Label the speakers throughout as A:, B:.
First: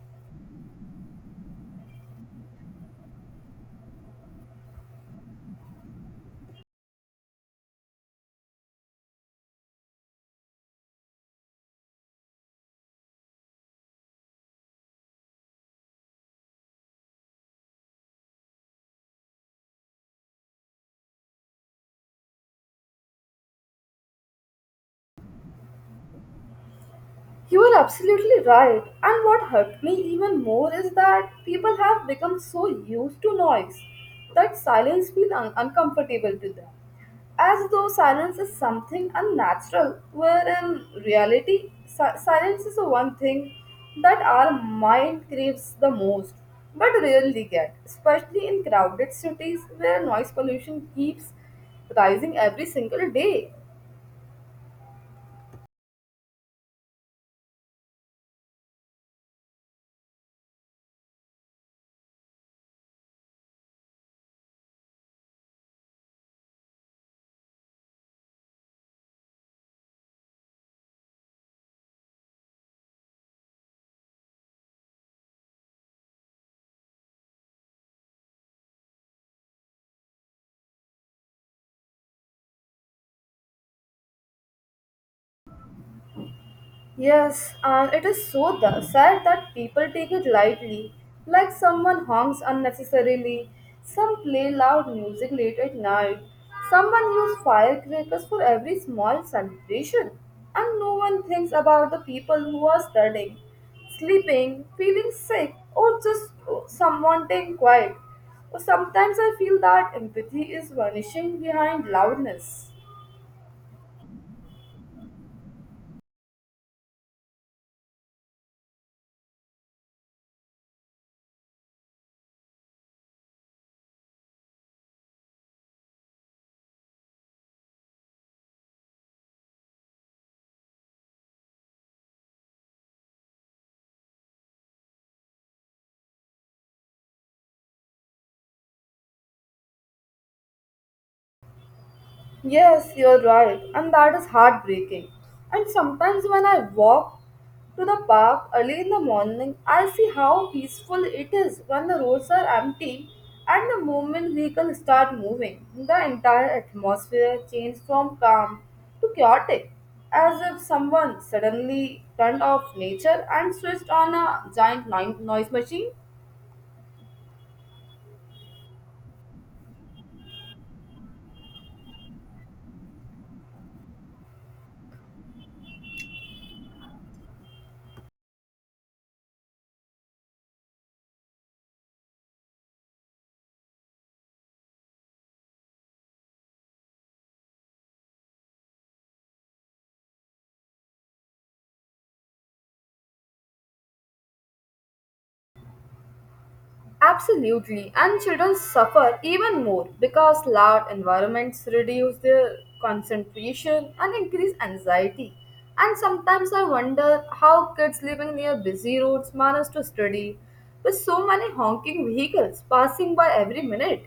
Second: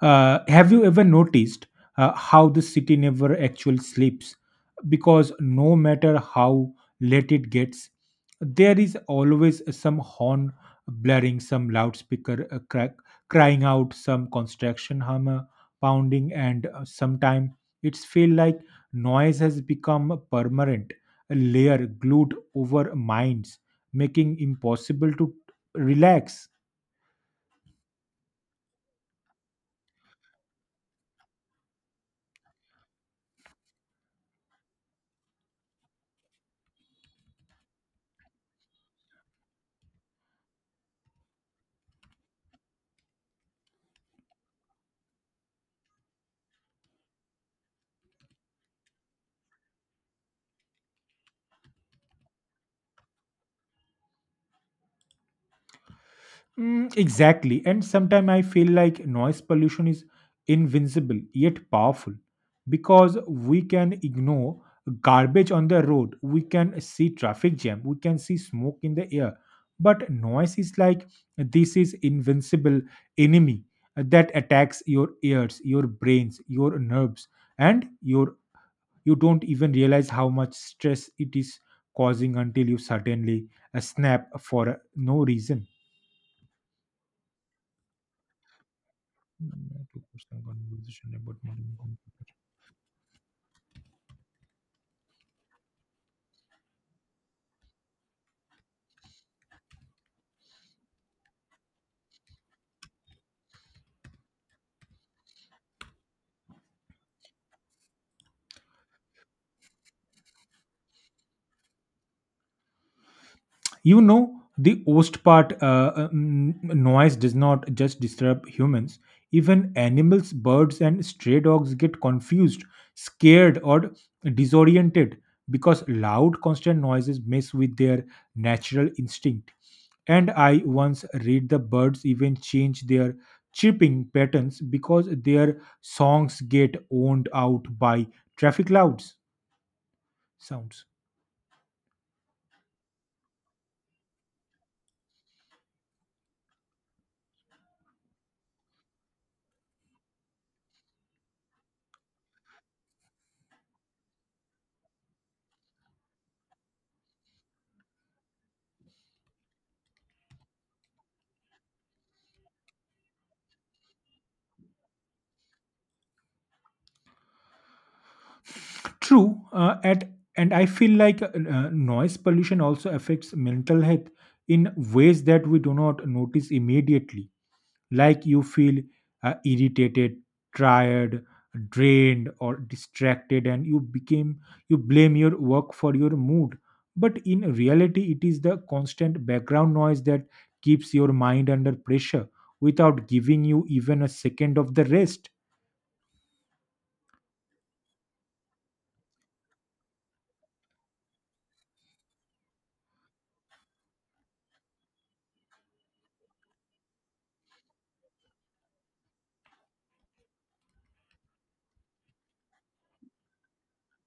A: Have you ever noticed how the city never actually sleeps? Because no matter how late it gets, there is always some horn blaring, some loudspeaker crying out, some construction hammer pounding, and sometimes it's feel like noise has become a permanent layer glued over minds, making impossible to relax.
B: You are absolutely right. And what hurt me even more is that people have become so used to noise that silence feels uncomfortable to them. As though silence is something unnatural, where in reality, silence is the one thing that our mind craves the most but rarely get, especially in crowded cities where noise pollution keeps rising every single day.
A: Mm, exactly. And sometimes I feel like noise pollution is invincible yet powerful because we can ignore garbage on the road, we can see traffic jam, we can see smoke in the air. But noise is like this is invincible enemy that attacks your ears, your brains, your nerves, and your you don't even realize how much stress it is causing until you suddenly snap for no reason.
B: Yes, and it is so sad that
A: Mm,
B: people
A: to
B: take it
A: question
B: lightly,
A: conversation about
B: like
A: modern
B: someone
A: conflict.
B: honks unnecessarily, some play loud music late at night, someone use firecrackers for every small celebration, and no one thinks about the people who are studying, sleeping, feeling sick, or just someone staying quiet. Sometimes I feel that empathy is vanishing behind loudness.
A: You know, the worst part noise does not just disturb humans. Even animals, birds, and stray dogs get confused, scared, or disoriented because loud, constant noises mess with their natural instinct. And I once read the birds even change their chirping patterns because their songs get owned out by traffic louds sounds.
B: Yes, you're right, and that is heartbreaking. And sometimes when I walk to the park early in the morning, I see how peaceful it is when the roads are empty and the moment vehicles start moving. The entire atmosphere changes from calm to chaotic, as if someone suddenly turned off nature and switched on a giant noise machine.
A: True, at and I feel like noise pollution also affects mental health in ways that we do not notice immediately. Like you feel irritated, tired, drained, or distracted, and you became you blame your work for your mood. But in reality, it is the constant background noise that keeps your mind under pressure without giving you even a second of the rest.
B: Absolutely, and children suffer even more because loud environments reduce their concentration and increase anxiety. And sometimes I wonder how kids living near busy roads manage to study with so many honking vehicles passing by every minute.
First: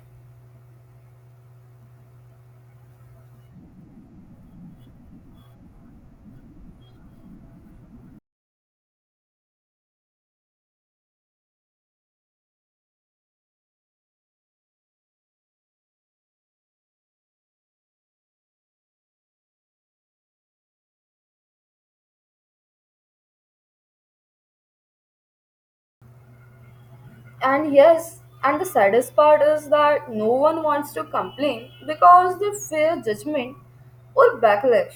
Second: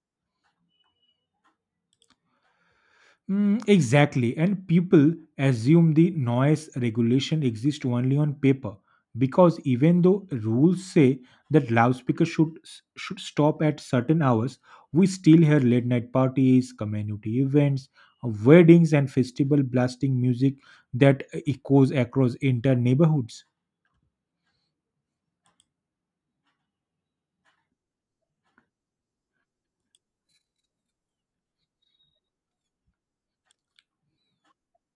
A: Mm, exactly, and people assume the noise regulation exists only on paper because even though rules say that loudspeakers should stop at certain hours, we still hear late night parties, community events, weddings, and festival blasting music that echoes across entire neighborhoods.
B: And yes, and the saddest part is that no one wants to complain because they fear judgment or backlash,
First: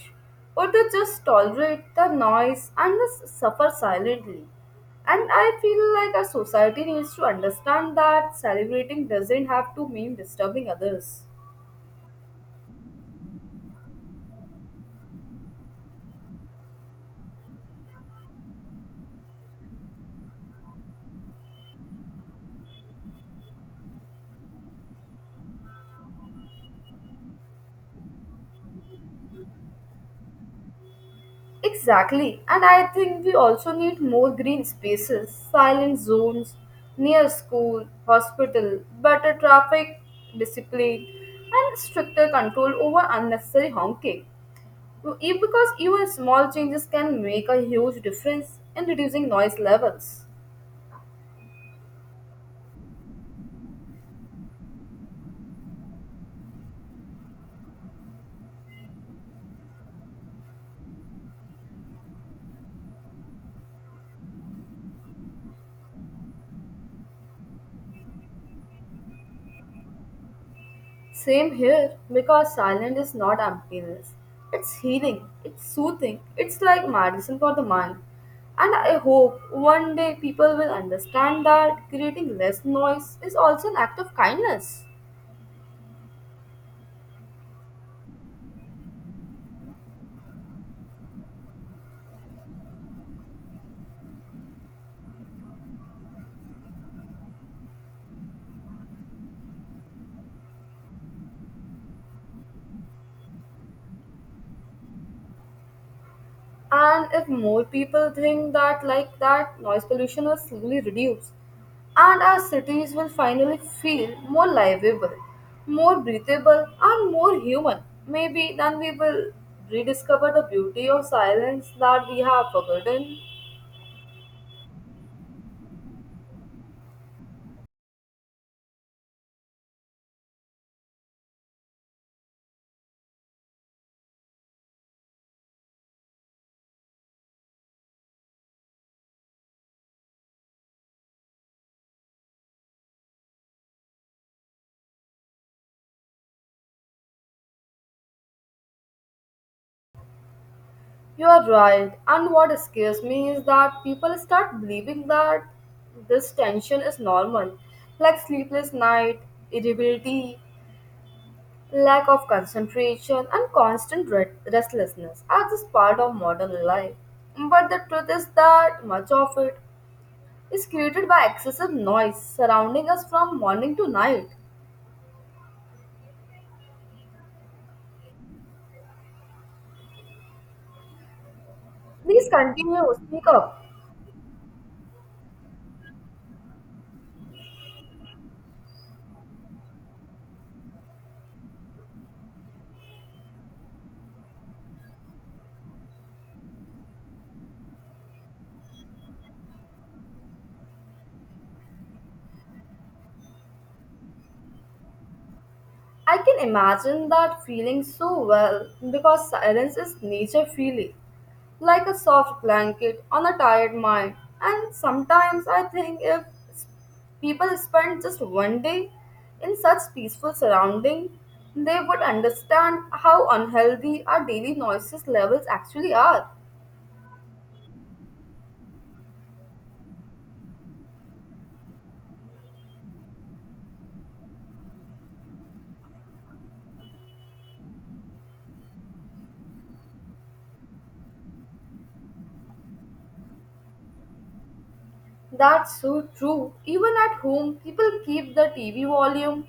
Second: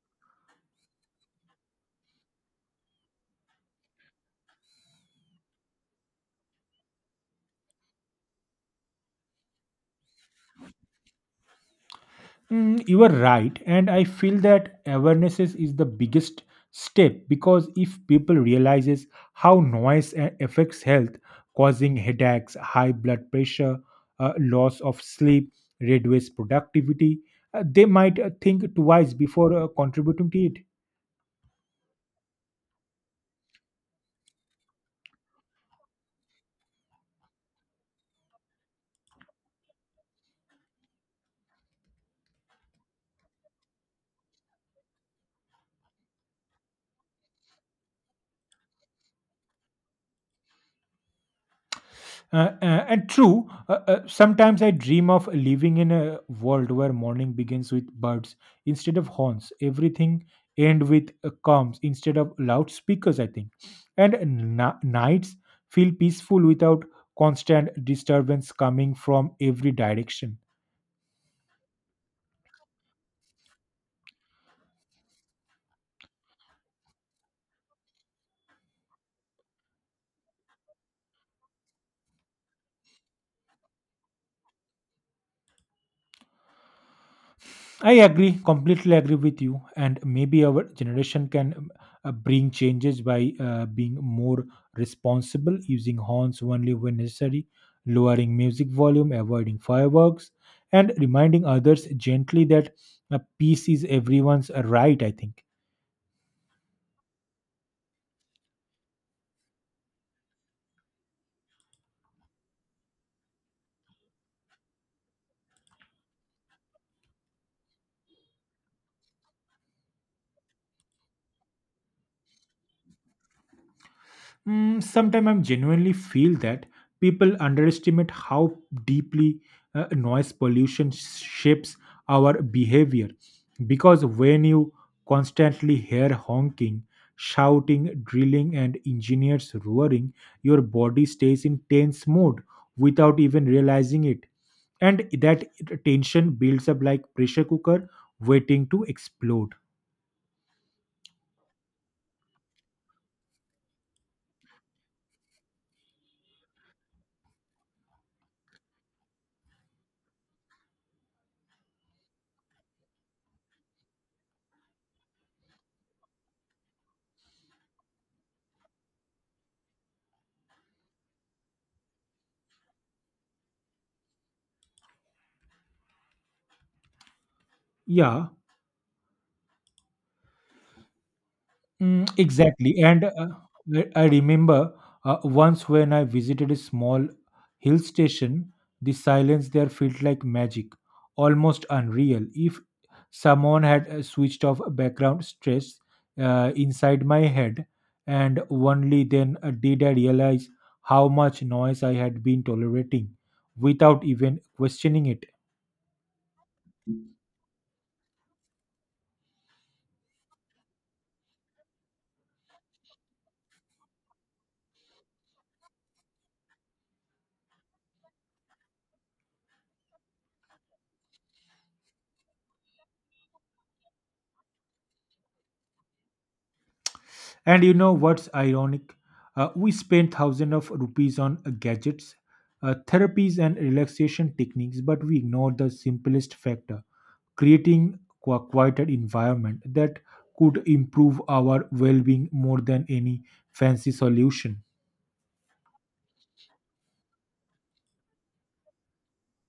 B: or they just tolerate the noise and just suffer silently. And I feel like our society needs to understand that celebrating doesn't have to mean disturbing others.
A: Mm, you are right, and I feel that awareness is the biggest step because if people realizes how noise affects health, causing headaches, high blood pressure, loss of sleep, reduced productivity, they might think twice before contributing to it.
B: Exactly, and I think we also need more green spaces, silent zones near school, hospital, better traffic discipline, and stricter control over unnecessary honking. Because even small changes can make a huge difference in reducing noise levels.
A: And true, sometimes I dream of living in a world where morning begins with birds instead of horns. Everything end with comms instead of loudspeakers, I think. And nights feel peaceful without constant disturbance coming from every direction.
B: Same here, because silence is not emptiness. It's healing, it's soothing, it's like medicine for the mind. And I hope one day people will understand that creating less noise is also an act of kindness.
A: I agree, completely agree with you. And maybe our generation can bring changes by being more responsible, using horns only when necessary, lowering music volume, avoiding fireworks, and reminding others gently that peace is everyone's right, I think.
B: And if more people think that like that, noise pollution will slowly reduce. And our cities will finally feel more livable, more breathable, and more human. Maybe then we will rediscover the beauty of silence that we have forgotten.
A: Mm, sometimes I genuinely feel that people underestimate how deeply noise pollution shapes our behavior. Because when you constantly hear honking, shouting, drilling, and engineers roaring, your body stays in tense mode without even realizing it. And that tension builds up like pressure cooker waiting to explode.
B: You are right. And what scares me is that people start believing that this tension is normal, like sleepless night, irritability, lack of concentration and constant restlessness are just part of modern life. But the truth is that much of it is created by excessive noise surrounding us from morning to night.
A: Yeah, mm,
B: Please
A: exactly.
B: continue,
A: And
B: speak
A: uh,
B: up.
A: I I remember once when I visited a small hill station, the silence there felt like magic, almost unreal. If someone had switched off background stress inside my head, and only then did I realize how much noise I had been tolerating without even questioning it.
B: I can imagine that feeling so well because silence is nature feeling, like a soft blanket on a tired mind. And sometimes I think if s- people spend just one day in such peaceful surrounding, they would understand how unhealthy our daily noises levels actually are.
A: And you know what's ironic? We spend thousands of rupees on gadgets, therapies, and relaxation techniques, but we ignore the simplest factor creating a quieter environment that could improve our well being more than any fancy solution.
B: That's so true. Even at home, people keep the TV volume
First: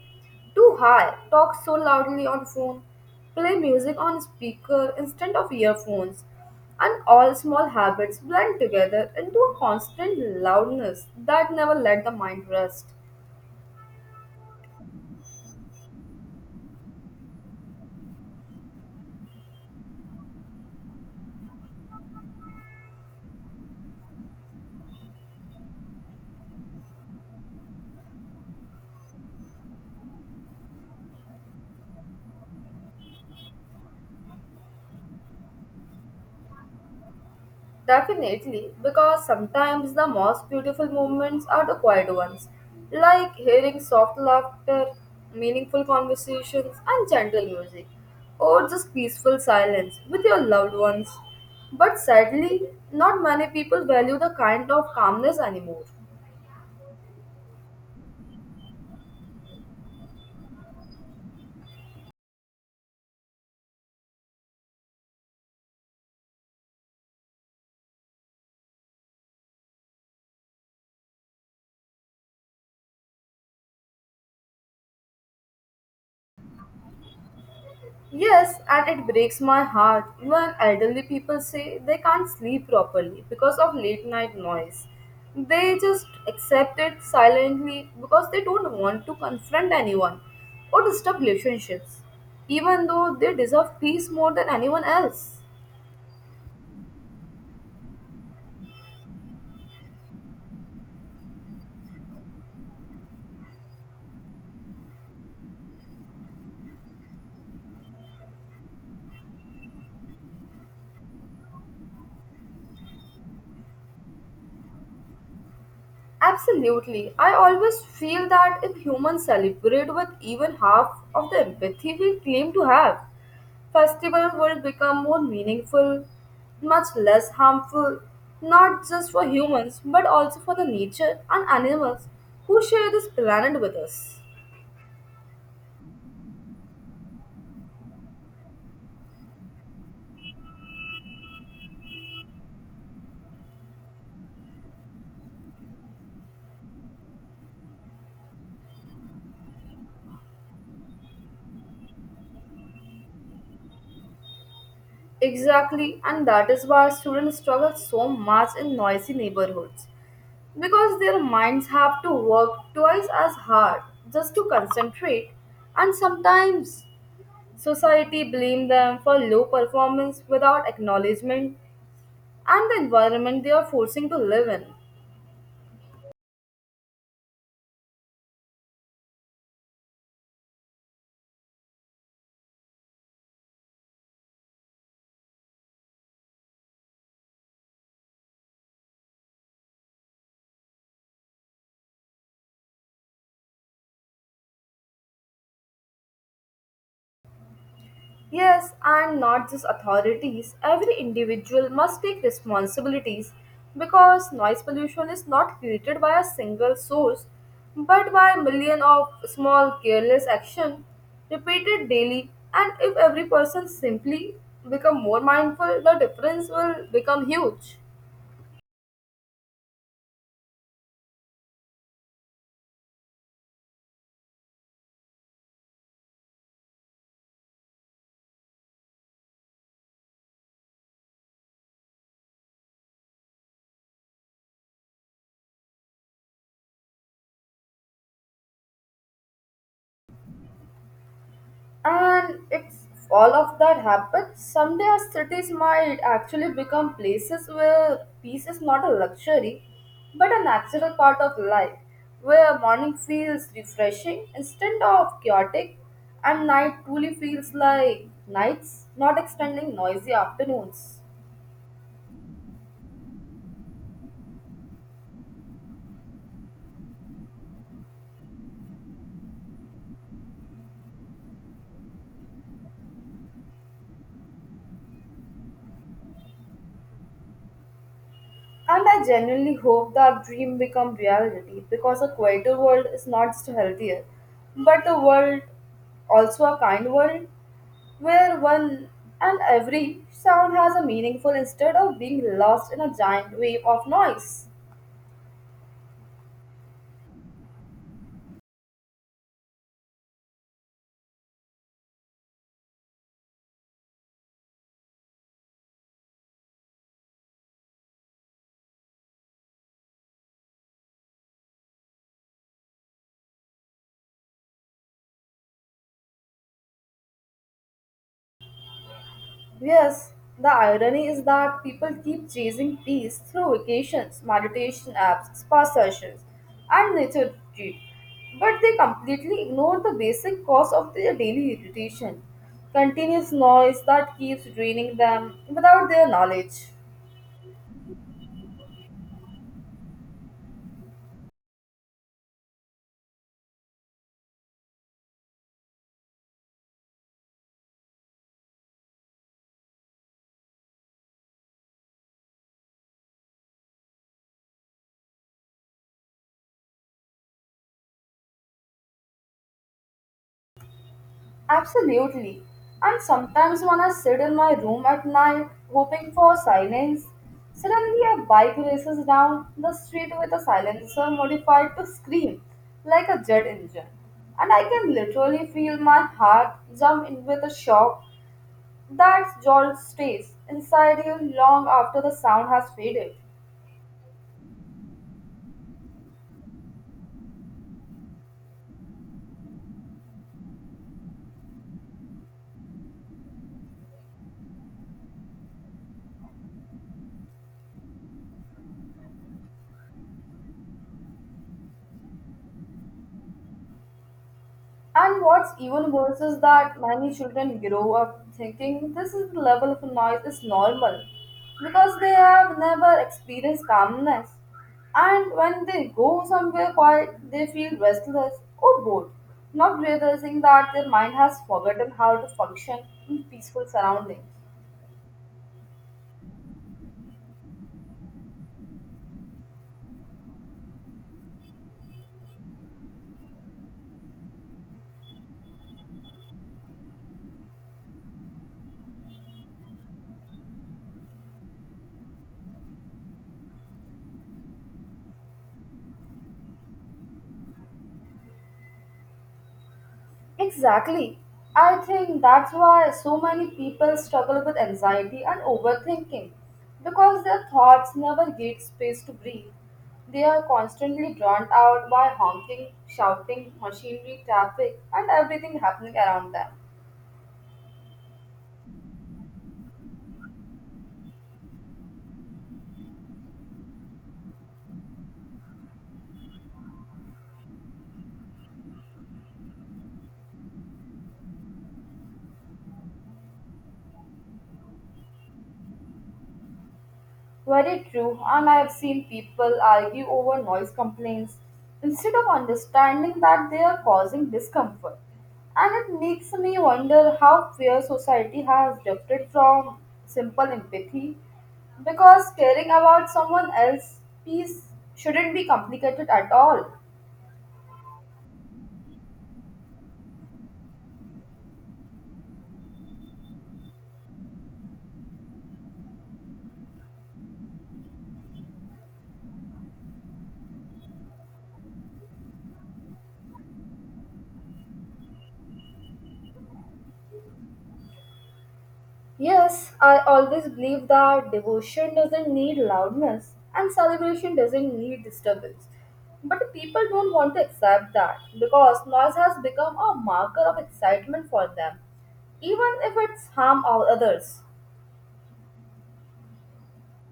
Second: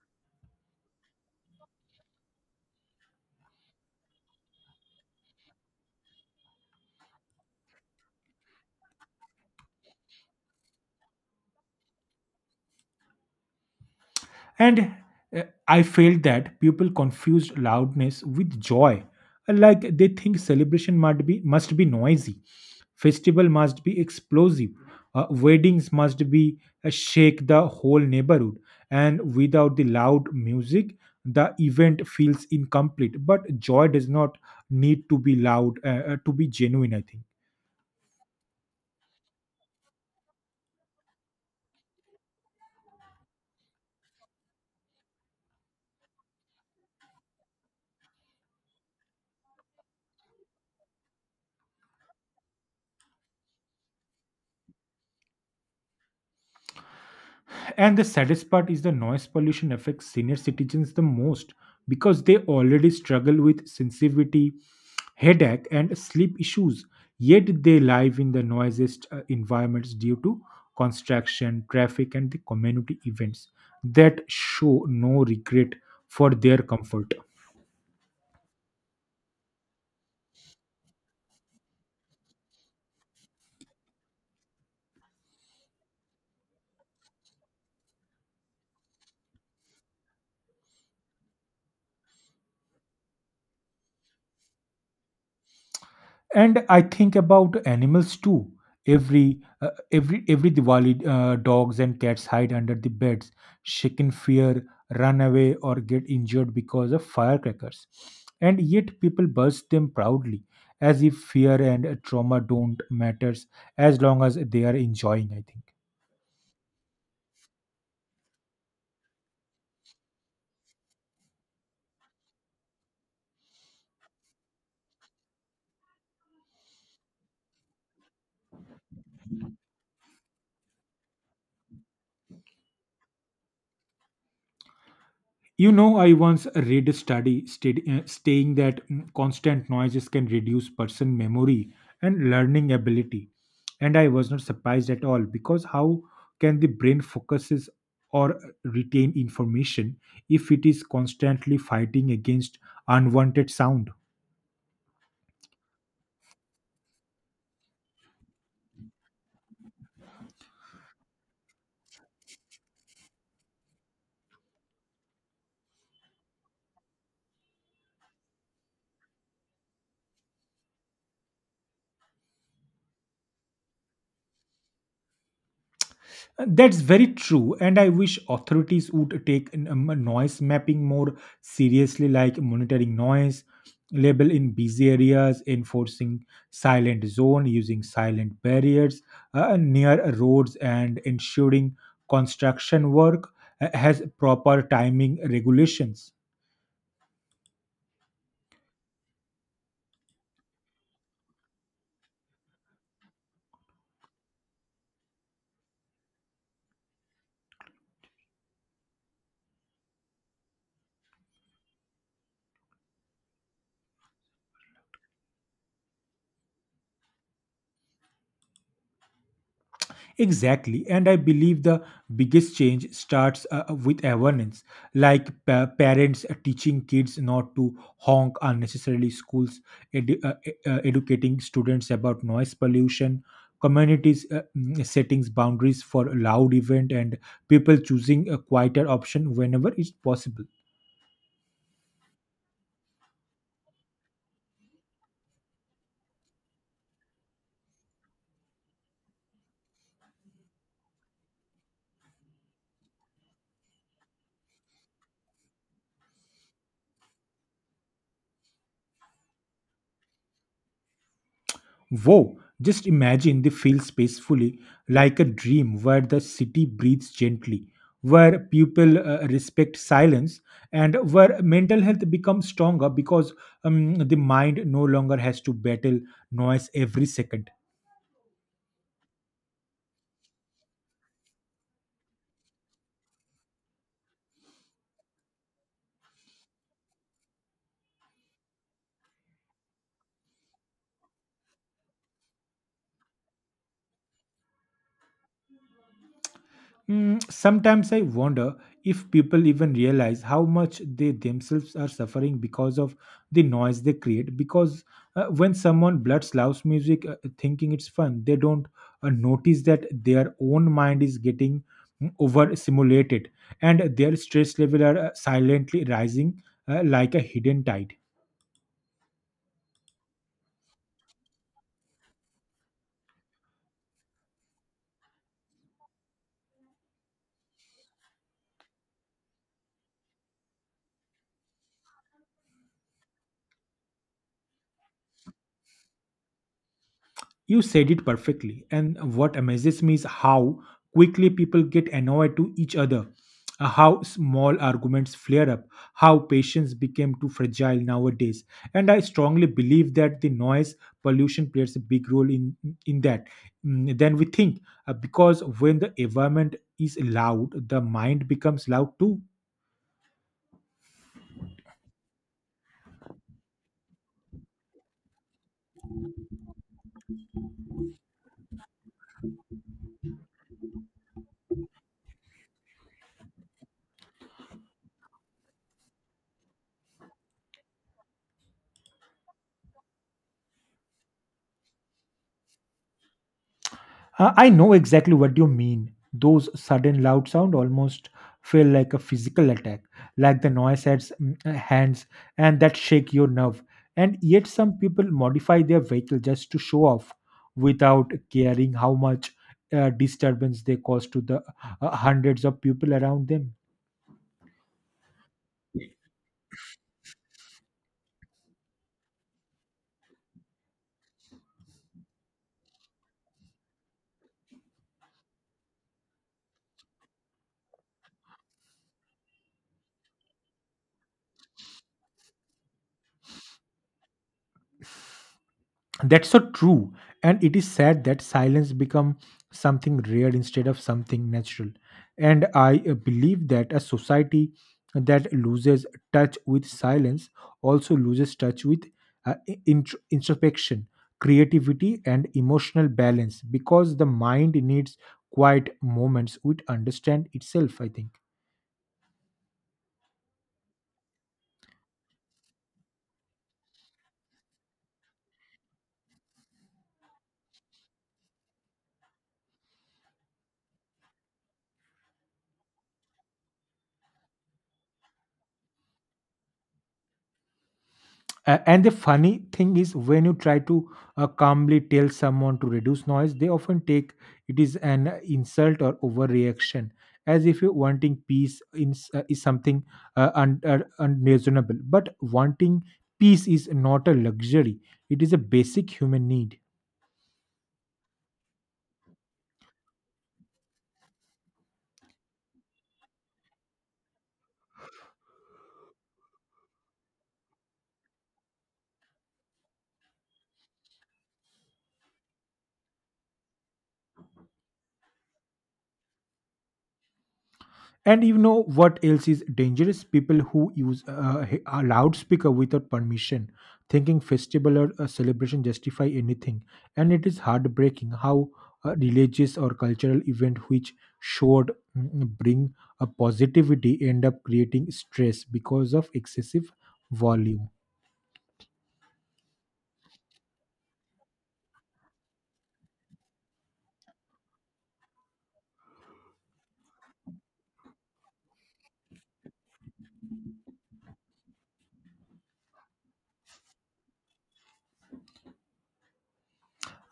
B: too high, talk so loudly on phone, play music on speaker instead of earphones, and all small habits blend together into a constant loudness that never let the mind rest.
A: And I felt that people confused loudness with joy, like they think celebration must be noisy, festival must be explosive, weddings must be shake the whole neighborhood, and without the loud music, the event feels incomplete. But joy does not need to be loud to be genuine. I think.
B: Definitely, because sometimes the most beautiful moments are the quiet ones, like hearing soft laughter, meaningful conversations, and gentle music, or just peaceful silence with your loved ones. But sadly, not many people value the kind of calmness anymore.
A: And the saddest part is the noise pollution affects senior citizens the most because they already struggle with sensitivity, headache, and sleep issues. Yet they live in the noisiest environments due to construction, traffic, and the community events that show no regret for their comfort.
B: Yes, and it breaks my heart when elderly people say they can't sleep properly because of late night noise. They just accept it silently because they don't want to confront anyone or disturb relationships, even though they deserve peace more than anyone else.
A: And I think about animals too. Every Diwali, dogs and cats hide under the beds, shake in fear, run away, or get injured because of firecrackers. And yet people burst them proudly as if fear and trauma don't matters as long as they are enjoying, I think.
B: Absolutely, I always feel that if humans celebrate with even half of the empathy we claim to have, festival will become more meaningful, much less harmful, not just for humans but also for the nature and animals who share this planet with us.
A: You know, I once read a study stating that mm, constant noises can reduce person memory and learning ability. And I was not surprised at all, because how can the brain focuses or retain information if it is constantly fighting against unwanted sound?
B: Exactly, and that is why students struggle so much in noisy neighborhoods because their minds have to work twice as hard just to concentrate, and sometimes society blame them for low performance without acknowledgement and the environment they are forcing to live in.
A: That's very true, and I wish authorities would take noise mapping more seriously, like monitoring noise, level in busy areas, enforcing silent zone, using silent barriers near roads, and ensuring construction work has proper timing regulations.
B: Yes, and not just authorities. Every individual must take responsibilities because noise pollution is not created by a single source but by millions of small careless action repeated daily and if every person simply become more mindful the difference will become huge.
A: Exactly. And I believe the biggest change starts with awareness, like parents teaching kids not to honk unnecessarily, schools educating students about noise pollution, communities settings boundaries for loud event, and people choosing a quieter option whenever it's possible.
B: And if all of that happens, someday our cities might actually become places where peace is not a luxury, but a natural part of life, where morning feels refreshing instead of chaotic, and night truly feels like nights, not extending noisy afternoons.
A: Wow, just imagine they feel spacefully, like a dream where the city breathes gently, where people respect silence, and where mental health becomes stronger because the mind no longer has to battle noise every second.
B: And I genuinely hope that dream become reality because a quieter world is not just healthier, but a world also a kind world where one and every sound has a meaningful instead of being lost in a giant wave of noise.
A: Mm, sometimes I wonder if people even realize how much they themselves are suffering because of the noise they create. Because when someone blurts loud music thinking it's fun, they don't notice that their own mind is getting mm, overstimulated and their stress level are silently rising like a hidden tide.
B: Yes, the irony is that people keep chasing peace through vacations, meditation apps, spa sessions, and nature retreat, but they completely ignore the basic cause of their daily irritation, continuous noise that keeps draining them without their knowledge.
A: You said it perfectly. And what amazes me is how quickly people get annoyed to each other, how small arguments flare up, how patience became too fragile nowadays. And I strongly believe that the noise pollution plays a big role in that. Mm, then we think, because when the environment is loud, the mind becomes loud too.
B: Absolutely. And sometimes when I sit in my room at night hoping for silence, suddenly a bike races down the street with a silencer modified to scream like a jet engine. And I can literally feel my heart jump in with a shock that jolt stays inside you long after the sound has faded.
A: I know exactly what you mean. Those sudden loud sound almost feel like a physical attack, like the noise at hands and that shake your nerve. And yet some people modify their vehicle just to show off without caring how much disturbance they cause to the hundreds of people around them.
B: And what's even worse is that many children grow up thinking this is the level of noise is normal because they have never experienced calmness. And when they go somewhere quiet, they feel restless or bored, not realizing that their mind has forgotten how to function in peaceful surroundings.
A: That's so true, and it is sad that silence become something rare instead of something natural. And I believe that a society that loses touch with silence also loses touch with introspection, creativity, and emotional balance, because the mind needs quiet moments which understand itself, I think.
B: Exactly. I think that's why so many people struggle with anxiety and overthinking because their thoughts never get space to breathe. They are constantly drowned out by honking, shouting, machinery, traffic, and everything happening around them.
A: And the funny thing is when you try to calmly tell someone to reduce noise, they often take it is an insult or overreaction, as if you wanting peace is something unreasonable. But wanting peace is not a luxury, it is a basic human need.
B: Very true, and I have seen people argue over noise complaints instead of understanding that they are causing discomfort. And it makes me wonder how fair society has drifted from simple empathy because caring about someone else's peace shouldn't be complicated at all.
A: And you know what else is dangerous? People who use a loudspeaker without permission, thinking festival or a celebration justify anything. And it is heartbreaking how a religious or cultural event which should mm, bring a positivity end up creating stress because of excessive volume.
B: Yes, I always believe that devotion doesn't need loudness and celebration doesn't need disturbance. But people don't want to accept that because noise has become a marker of excitement for them, even if it's harm all others.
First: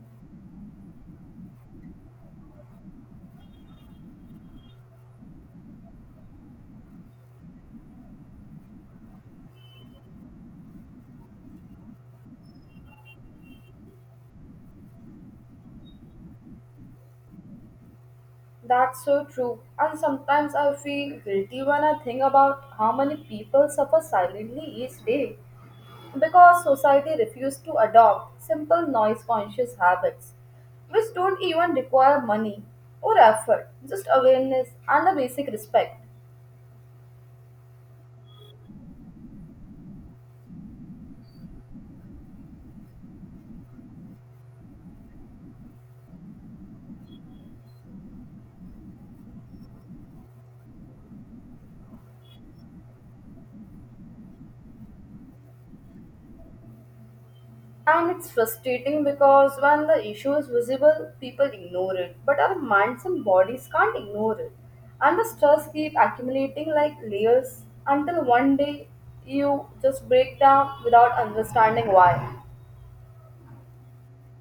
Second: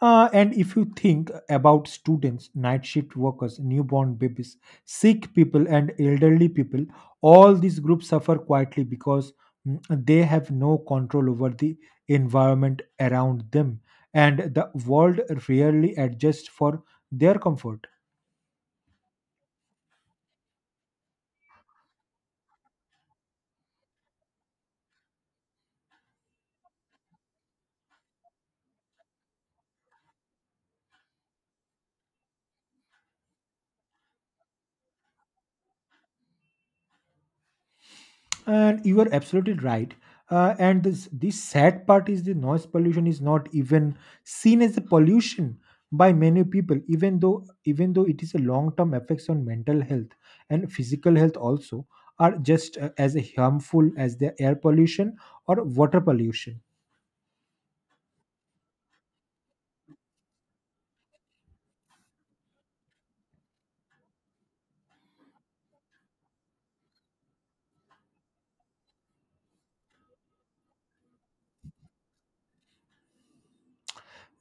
A: And if you think about students, night shift workers, newborn babies, sick people, and elderly people, all these groups suffer quietly because mm, they have no control over the environment around them, and the world rarely adjusts for their comfort.
B: That's so true. And sometimes I feel guilty when I think about how many people suffer silently each day, because society refused to adopt simple noise conscious habits which don't even require money or effort, just awareness and a basic respect.
A: And you are absolutely right. And this sad part is the noise pollution is not even seen as a pollution by many people, even though it is a long-term effects on mental health and physical health also are just as harmful as the air pollution or water pollution.
B: And it's frustrating because when the issue is visible people ignore it, but our minds and bodies can't ignore it, and the stress keeps accumulating like layers until one day you just break down without understanding why.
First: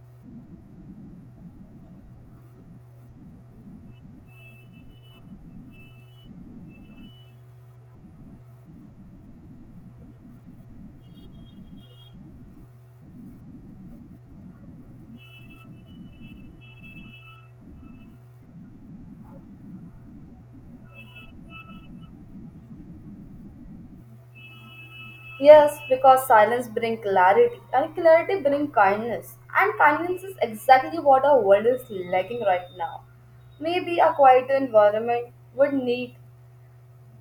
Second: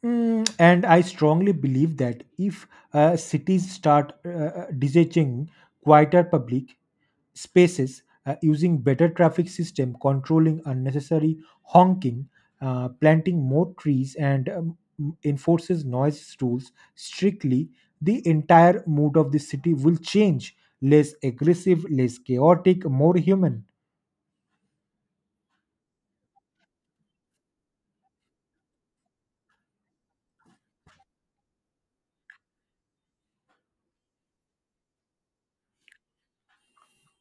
A: Mm, and I strongly believe that if cities start designing quieter public spaces, using better traffic system, controlling unnecessary honking, planting more trees, and enforces noise rules strictly, the entire mood of the city will change. Less aggressive, less chaotic, more human.
B: Yes, because silence brings clarity, and clarity brings kindness. And kindness is exactly what our world is lacking right now. Maybe a quieter environment would need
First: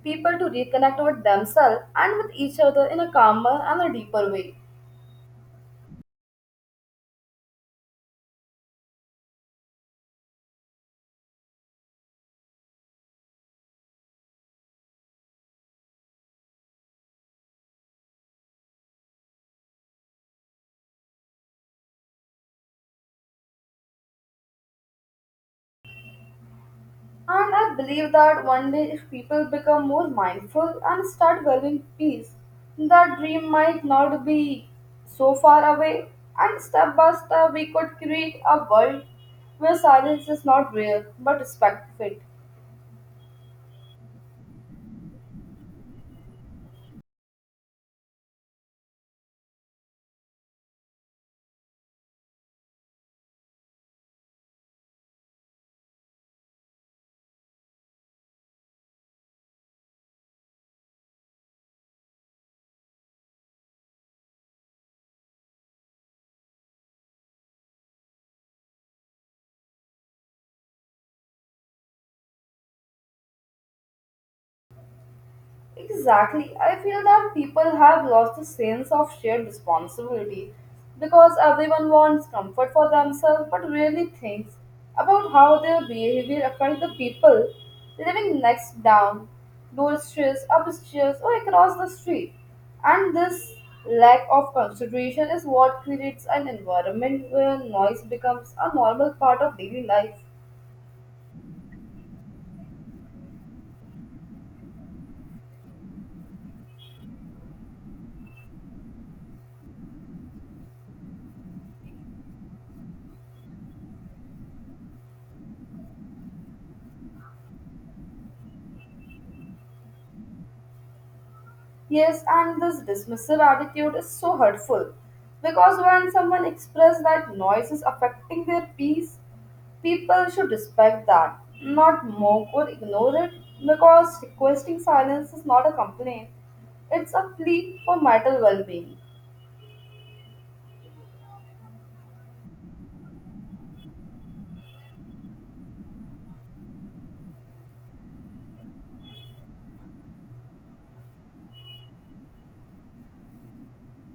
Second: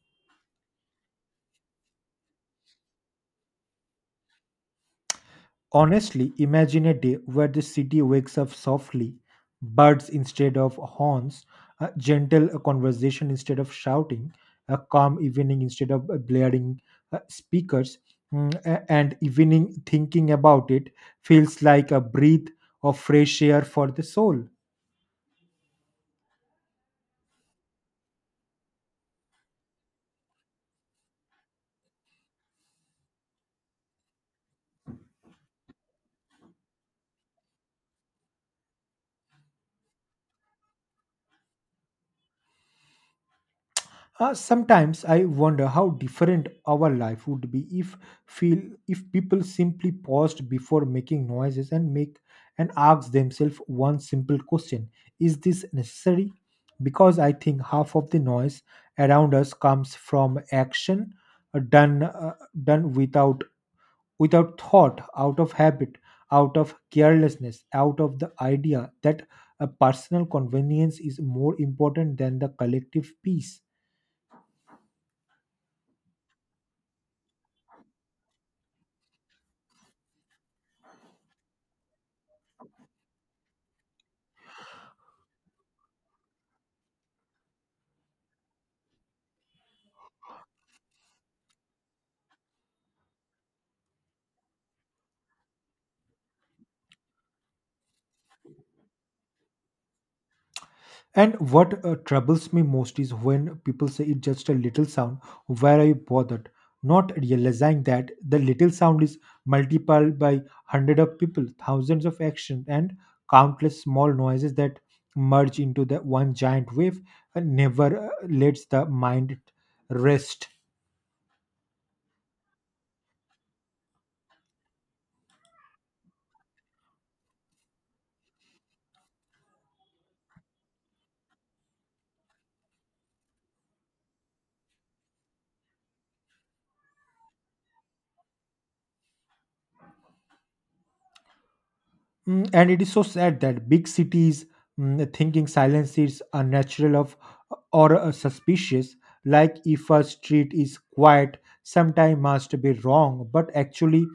B: people to reconnect with themselves and with each other in a calmer and a deeper way.
A: Honestly, imagine a day where the city wakes up softly, birds instead of horns, a gentle conversation instead of shouting, a calm evening instead of blaring speakers, mm, and evening thinking about it feels like a breath of fresh air for the soul.
B: And I believe that one day, if people become more mindful and start valuing peace, that dream might not be so far away. And step by step, we could create a world where silence is not rare but respected.
A: Sometimes I wonder how different our life would be if feel if people simply paused before making noises and asked themselves one simple question: Is this necessary? Because I think half of the noise around us comes from action uh, done uh, done without without thought, out of habit, out of carelessness, out of the idea that a personal convenience is more important than the collective peace.
B: Exactly. I feel that people have lost the sense of shared responsibility because everyone wants comfort for themselves but rarely thinks about how their behavior affects the people living next down, doorstairs, upstairs, or across the street. And this lack of consideration is what creates an environment where noise becomes a normal part of daily life.
A: And what troubles me most is when people say it's just a little sound, where are you bothered? Not realizing that the little sound is multiplied by hundreds of people, thousands of actions, and countless small noises that merge into the one giant wave and never lets the mind rest.
B: Yes, and this dismissal attitude is so hurtful because when someone expresses that noise is affecting their peace, people should respect that, not mock or ignore it, because requesting silence is not a complaint, it's a plea for mental well being.
A: Mm, and it is so sad that big cities thinking silence is unnatural of or suspicious, like if a street is quiet sometime must be wrong, but actually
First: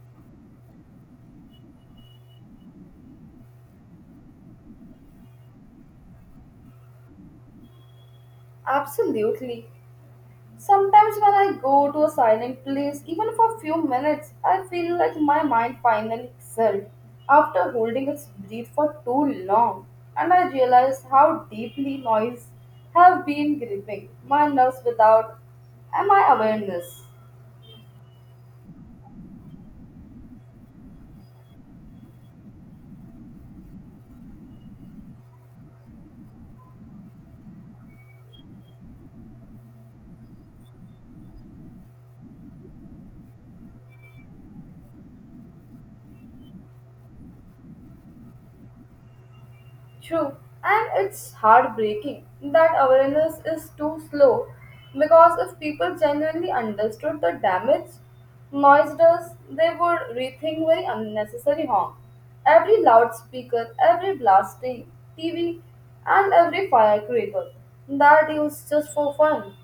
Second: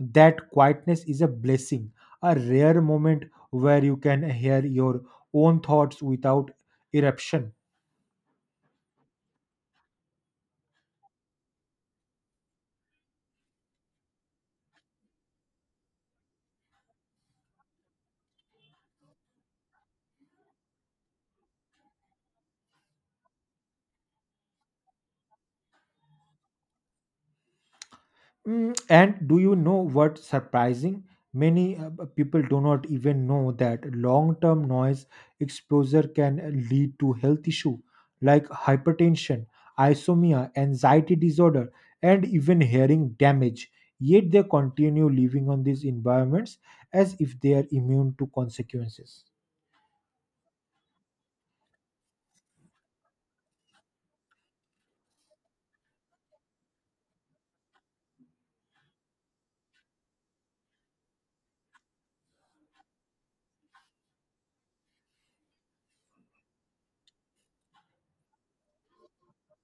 A: that quietness is a blessing, a rare moment where you can hear your own thoughts without eruption.
B: Absolutely. Sometimes when I go to a silent place, even for a few minutes, I feel like my mind finally exhaled after holding its breath for too long, and I realize how deeply noise have been gripping my nerves without my awareness.
A: Mm, and do you know what surprising? Many people do not even know that long term noise exposure can lead to health issue like hypertension, insomnia, anxiety disorder, and even hearing damage. Yet they continue living on these environments as if they are immune to consequences.
B: True, and it's heartbreaking that awareness is too slow because if people genuinely understood the damage noise does, they would rethink very unnecessary harm. Every loudspeaker, every blasting TV, and every firecracker that is just for fun.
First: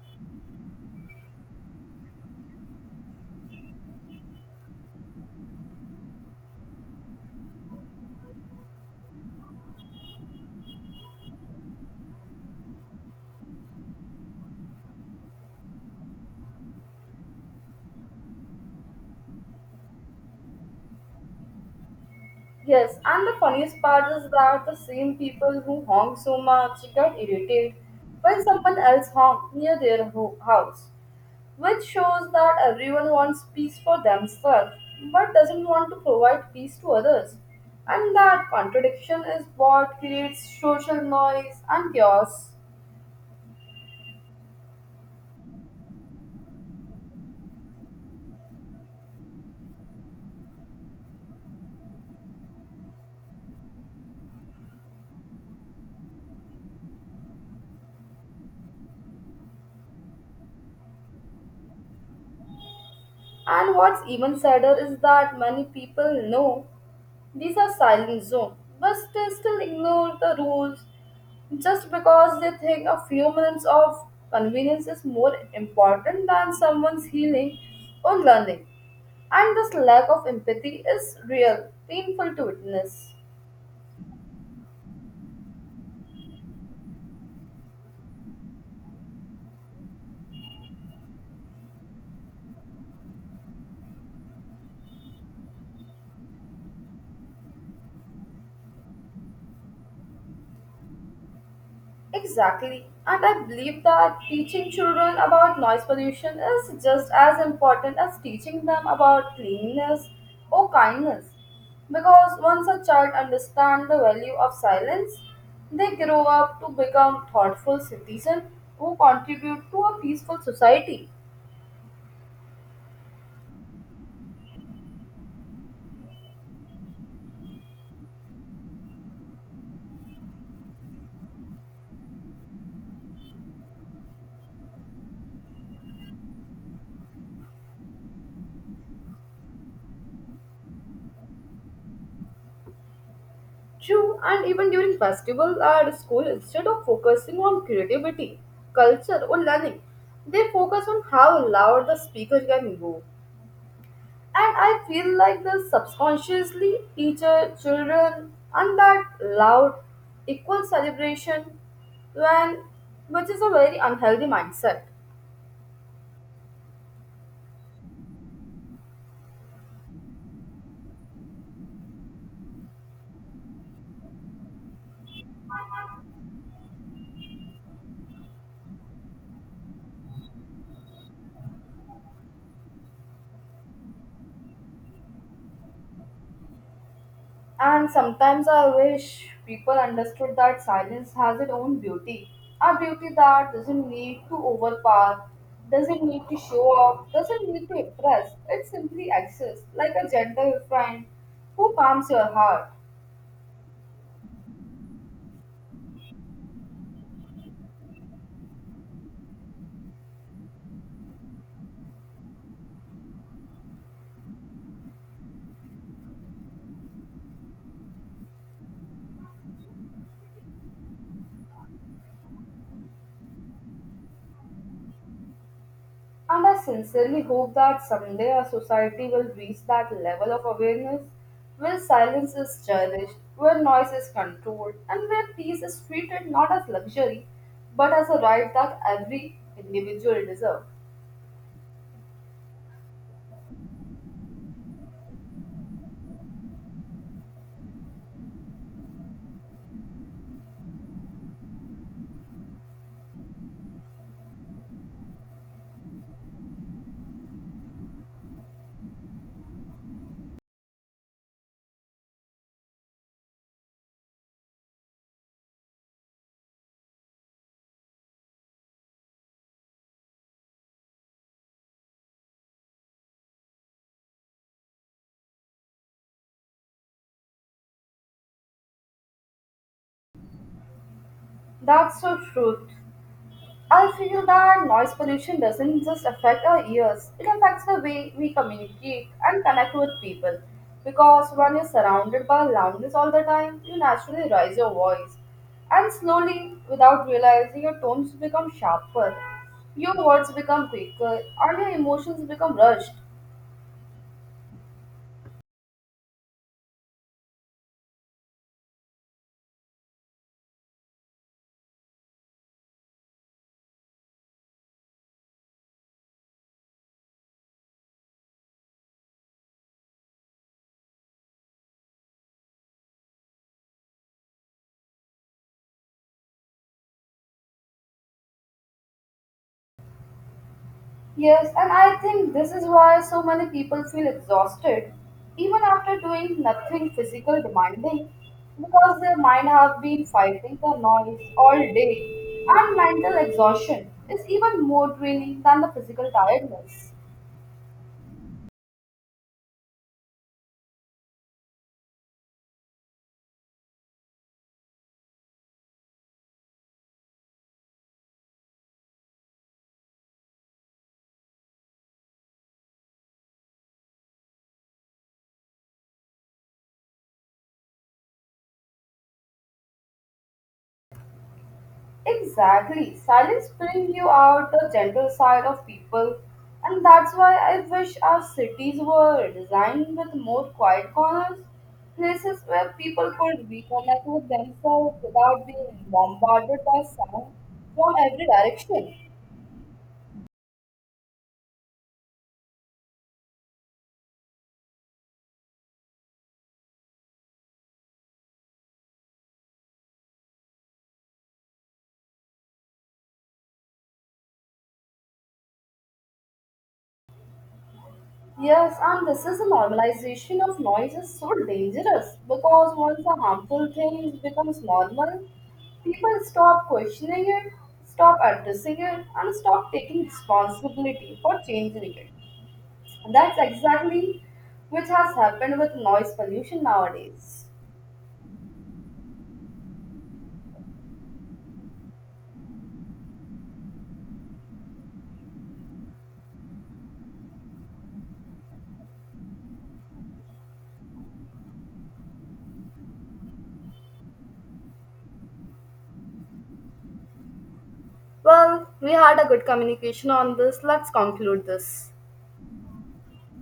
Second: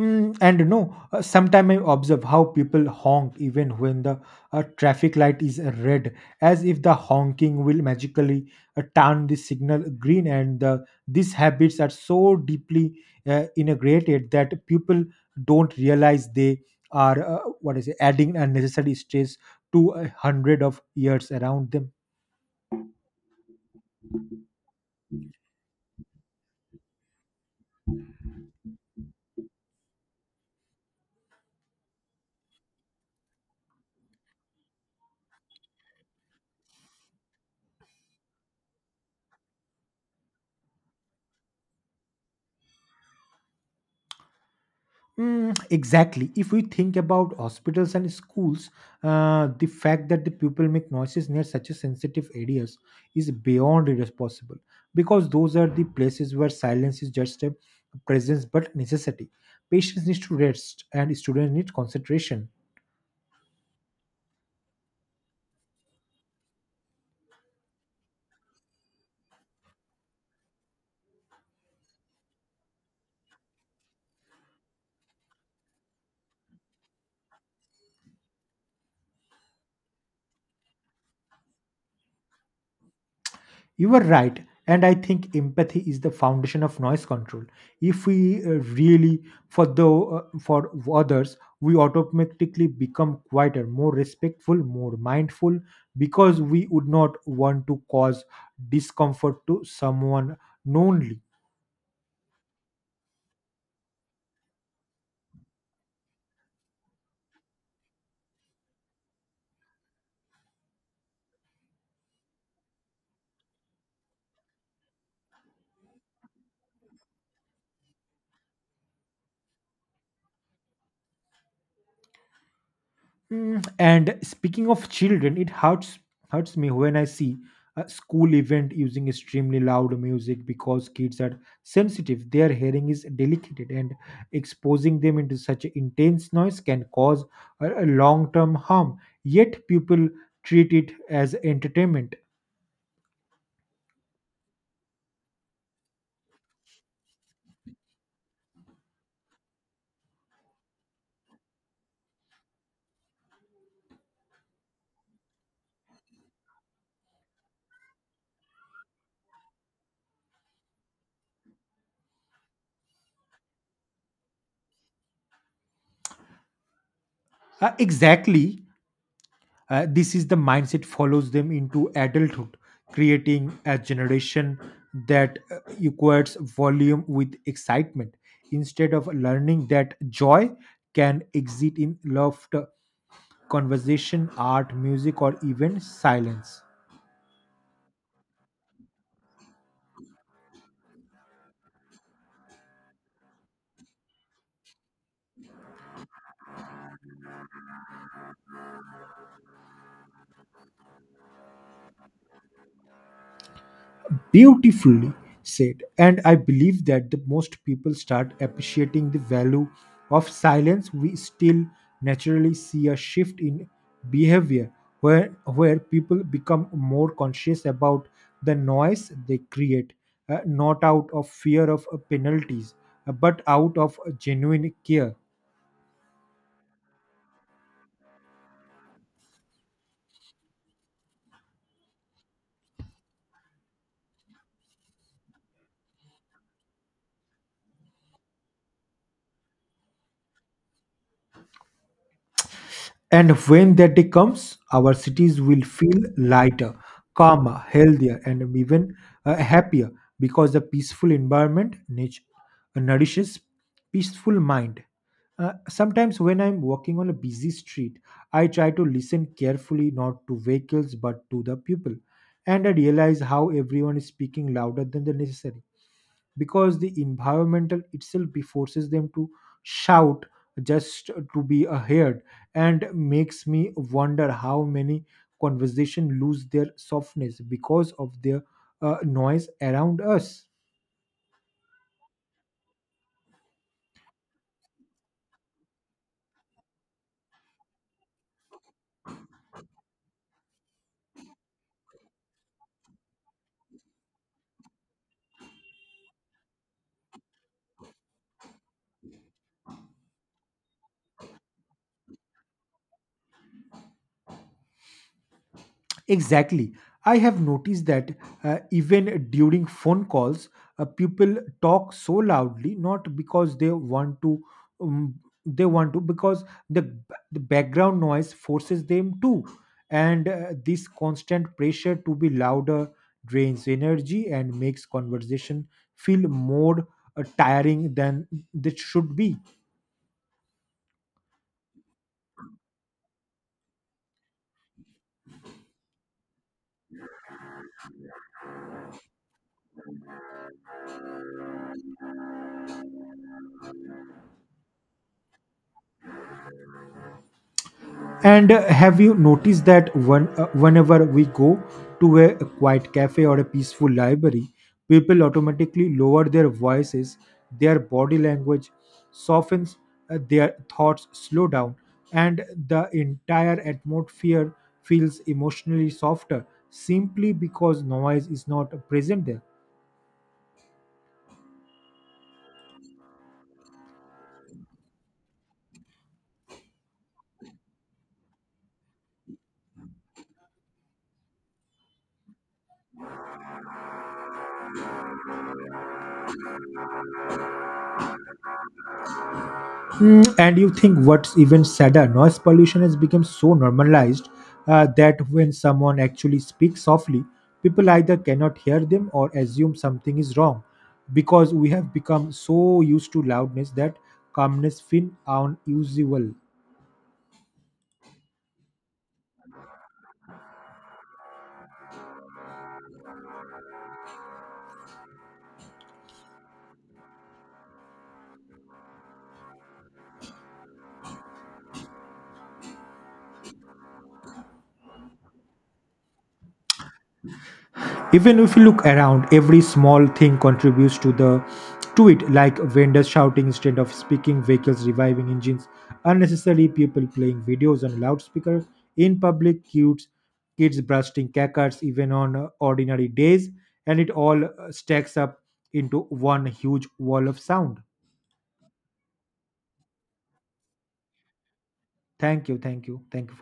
A: Mm, and you know, sometimes I observe how people honk even when the traffic light is red, as if the honking will magically turn the signal green. And these habits are so deeply integrated that people don't realize they are adding unnecessary stress to a hundred of years around them.
B: Yes, and the funniest part is that the same people who honk so much get irritated when someone else honks near their house, which shows that everyone wants peace for themselves but doesn't want to provide peace to others. And that contradiction is what creates social noise and chaos.
A: Mm, exactly. If we think about hospitals and schools, the fact that the pupil make noises near such a sensitive areas is beyond irresponsible because those are the places where silence is just a presence but necessity. Patients need to rest and students need concentration.
B: And what's even sadder is that many people know these are silent zones, but they still ignore the rules just because they think a few minutes of convenience is more important than someone's healing or learning. And this lack of empathy is real, painful to witness.
A: You were right, and I think empathy is the foundation of noise control. If we really for the for others, we automatically become quieter, more respectful, more mindful, because we would not want to cause discomfort to someone knowingly.
B: Exactly. And I believe that teaching children about noise pollution is just as important as teaching them about cleanliness or kindness. Because once a child understands the value of silence, they grow up to become thoughtful citizens who contribute to a peaceful society.
A: Mm, and speaking of children, it hurts me when I see a school event using extremely loud music because kids are sensitive. Their hearing is delicate, and exposing them into such intense noise can cause a long term harm. Yet people treat it as entertainment.
B: True, and even during festivals at school, instead of focusing on creativity, culture, or learning, they focus on how loud the speaker can go. And I feel like they subconsciously teach children and that loud, equal celebration, when which is a very unhealthy mindset.
A: Exactly. This is the mindset follows them into adulthood, creating a generation that equates volume with excitement instead of learning that joy can exist in laughter, conversation, art, music, or even silence.
B: And sometimes I wish people understood that silence has its own beauty. A beauty that doesn't need to overpower, doesn't need to show off, doesn't need to impress. It simply exists like a gentle friend who calms your heart.
A: Beautifully said. And I believe that the most people start appreciating the value of silence, we still naturally see a shift in behavior where people become more conscious about the noise they create, not out of fear of penalties, but out of genuine care.
B: And I sincerely hope that someday our society will reach that level of awareness where silence is cherished, where noise is controlled, and where peace is treated not as luxury but as a right that every individual deserves.
A: And when that day comes, our cities will feel lighter, calmer, healthier, and even happier because the peaceful environment nourishes peaceful mind. Sometimes when I'm walking on a busy street, I try to listen carefully, not to vehicles but to the people, and I realize how everyone is speaking louder than the necessary because the environmental itself forces them to shout just to be heard, and makes me wonder how many conversation lose their softness because of their noise around us.
B: That's so true. I feel that noise pollution doesn't just affect our ears, it affects the way we communicate and connect with people. Because when you're surrounded by loudness all the time, you naturally raise your voice. And slowly, without realizing, your tones become sharper, your words become quicker, and your emotions become rushed.
A: Exactly. I have noticed that even during phone calls, people talk so loudly, not because um, they want to, because the, b- the background noise forces them to. And this constant pressure to be louder drains energy and makes conversation feel more tiring than it should be.
B: Yes, and I think this is why so many people feel exhausted even after doing nothing physical demanding because their mind have been fighting the noise all day, and mental exhaustion is even more draining than the physical tiredness.
A: And have you noticed that whenever we go to a quiet cafe or a peaceful library, people automatically lower their voices, their body language softens, their thoughts slow down, and the entire atmosphere feels emotionally softer simply because noise is not present there.
B: Exactly. Silence brings you out the gentle side of people, and that's why I wish our cities were designed with more quiet corners, places where people could reconnect with themselves without being bombarded by sound from every direction.
A: Mm, and you think what's even sadder, noise pollution has become so normalized that when someone actually speaks softly, people either cannot hear them or assume something is wrong because we have become so used to loudness that calmness feels unusual.
B: Yes, and this is a normalization of noise is so dangerous because once a harmful thing becomes normal, people stop questioning it, stop addressing it, and stop taking responsibility for changing it. That's exactly which has happened with noise pollution nowadays.
A: Even if you look around, every small thing contributes to the to it, like vendors shouting instead of speaking, vehicles reviving engines unnecessary, people playing videos on loudspeaker in public, kids bursting cackers even on ordinary days, and it all stacks up into one huge wall of sound.
B: Well, we had a good communication on this. Let's conclude this.
A: Thank you, thank you for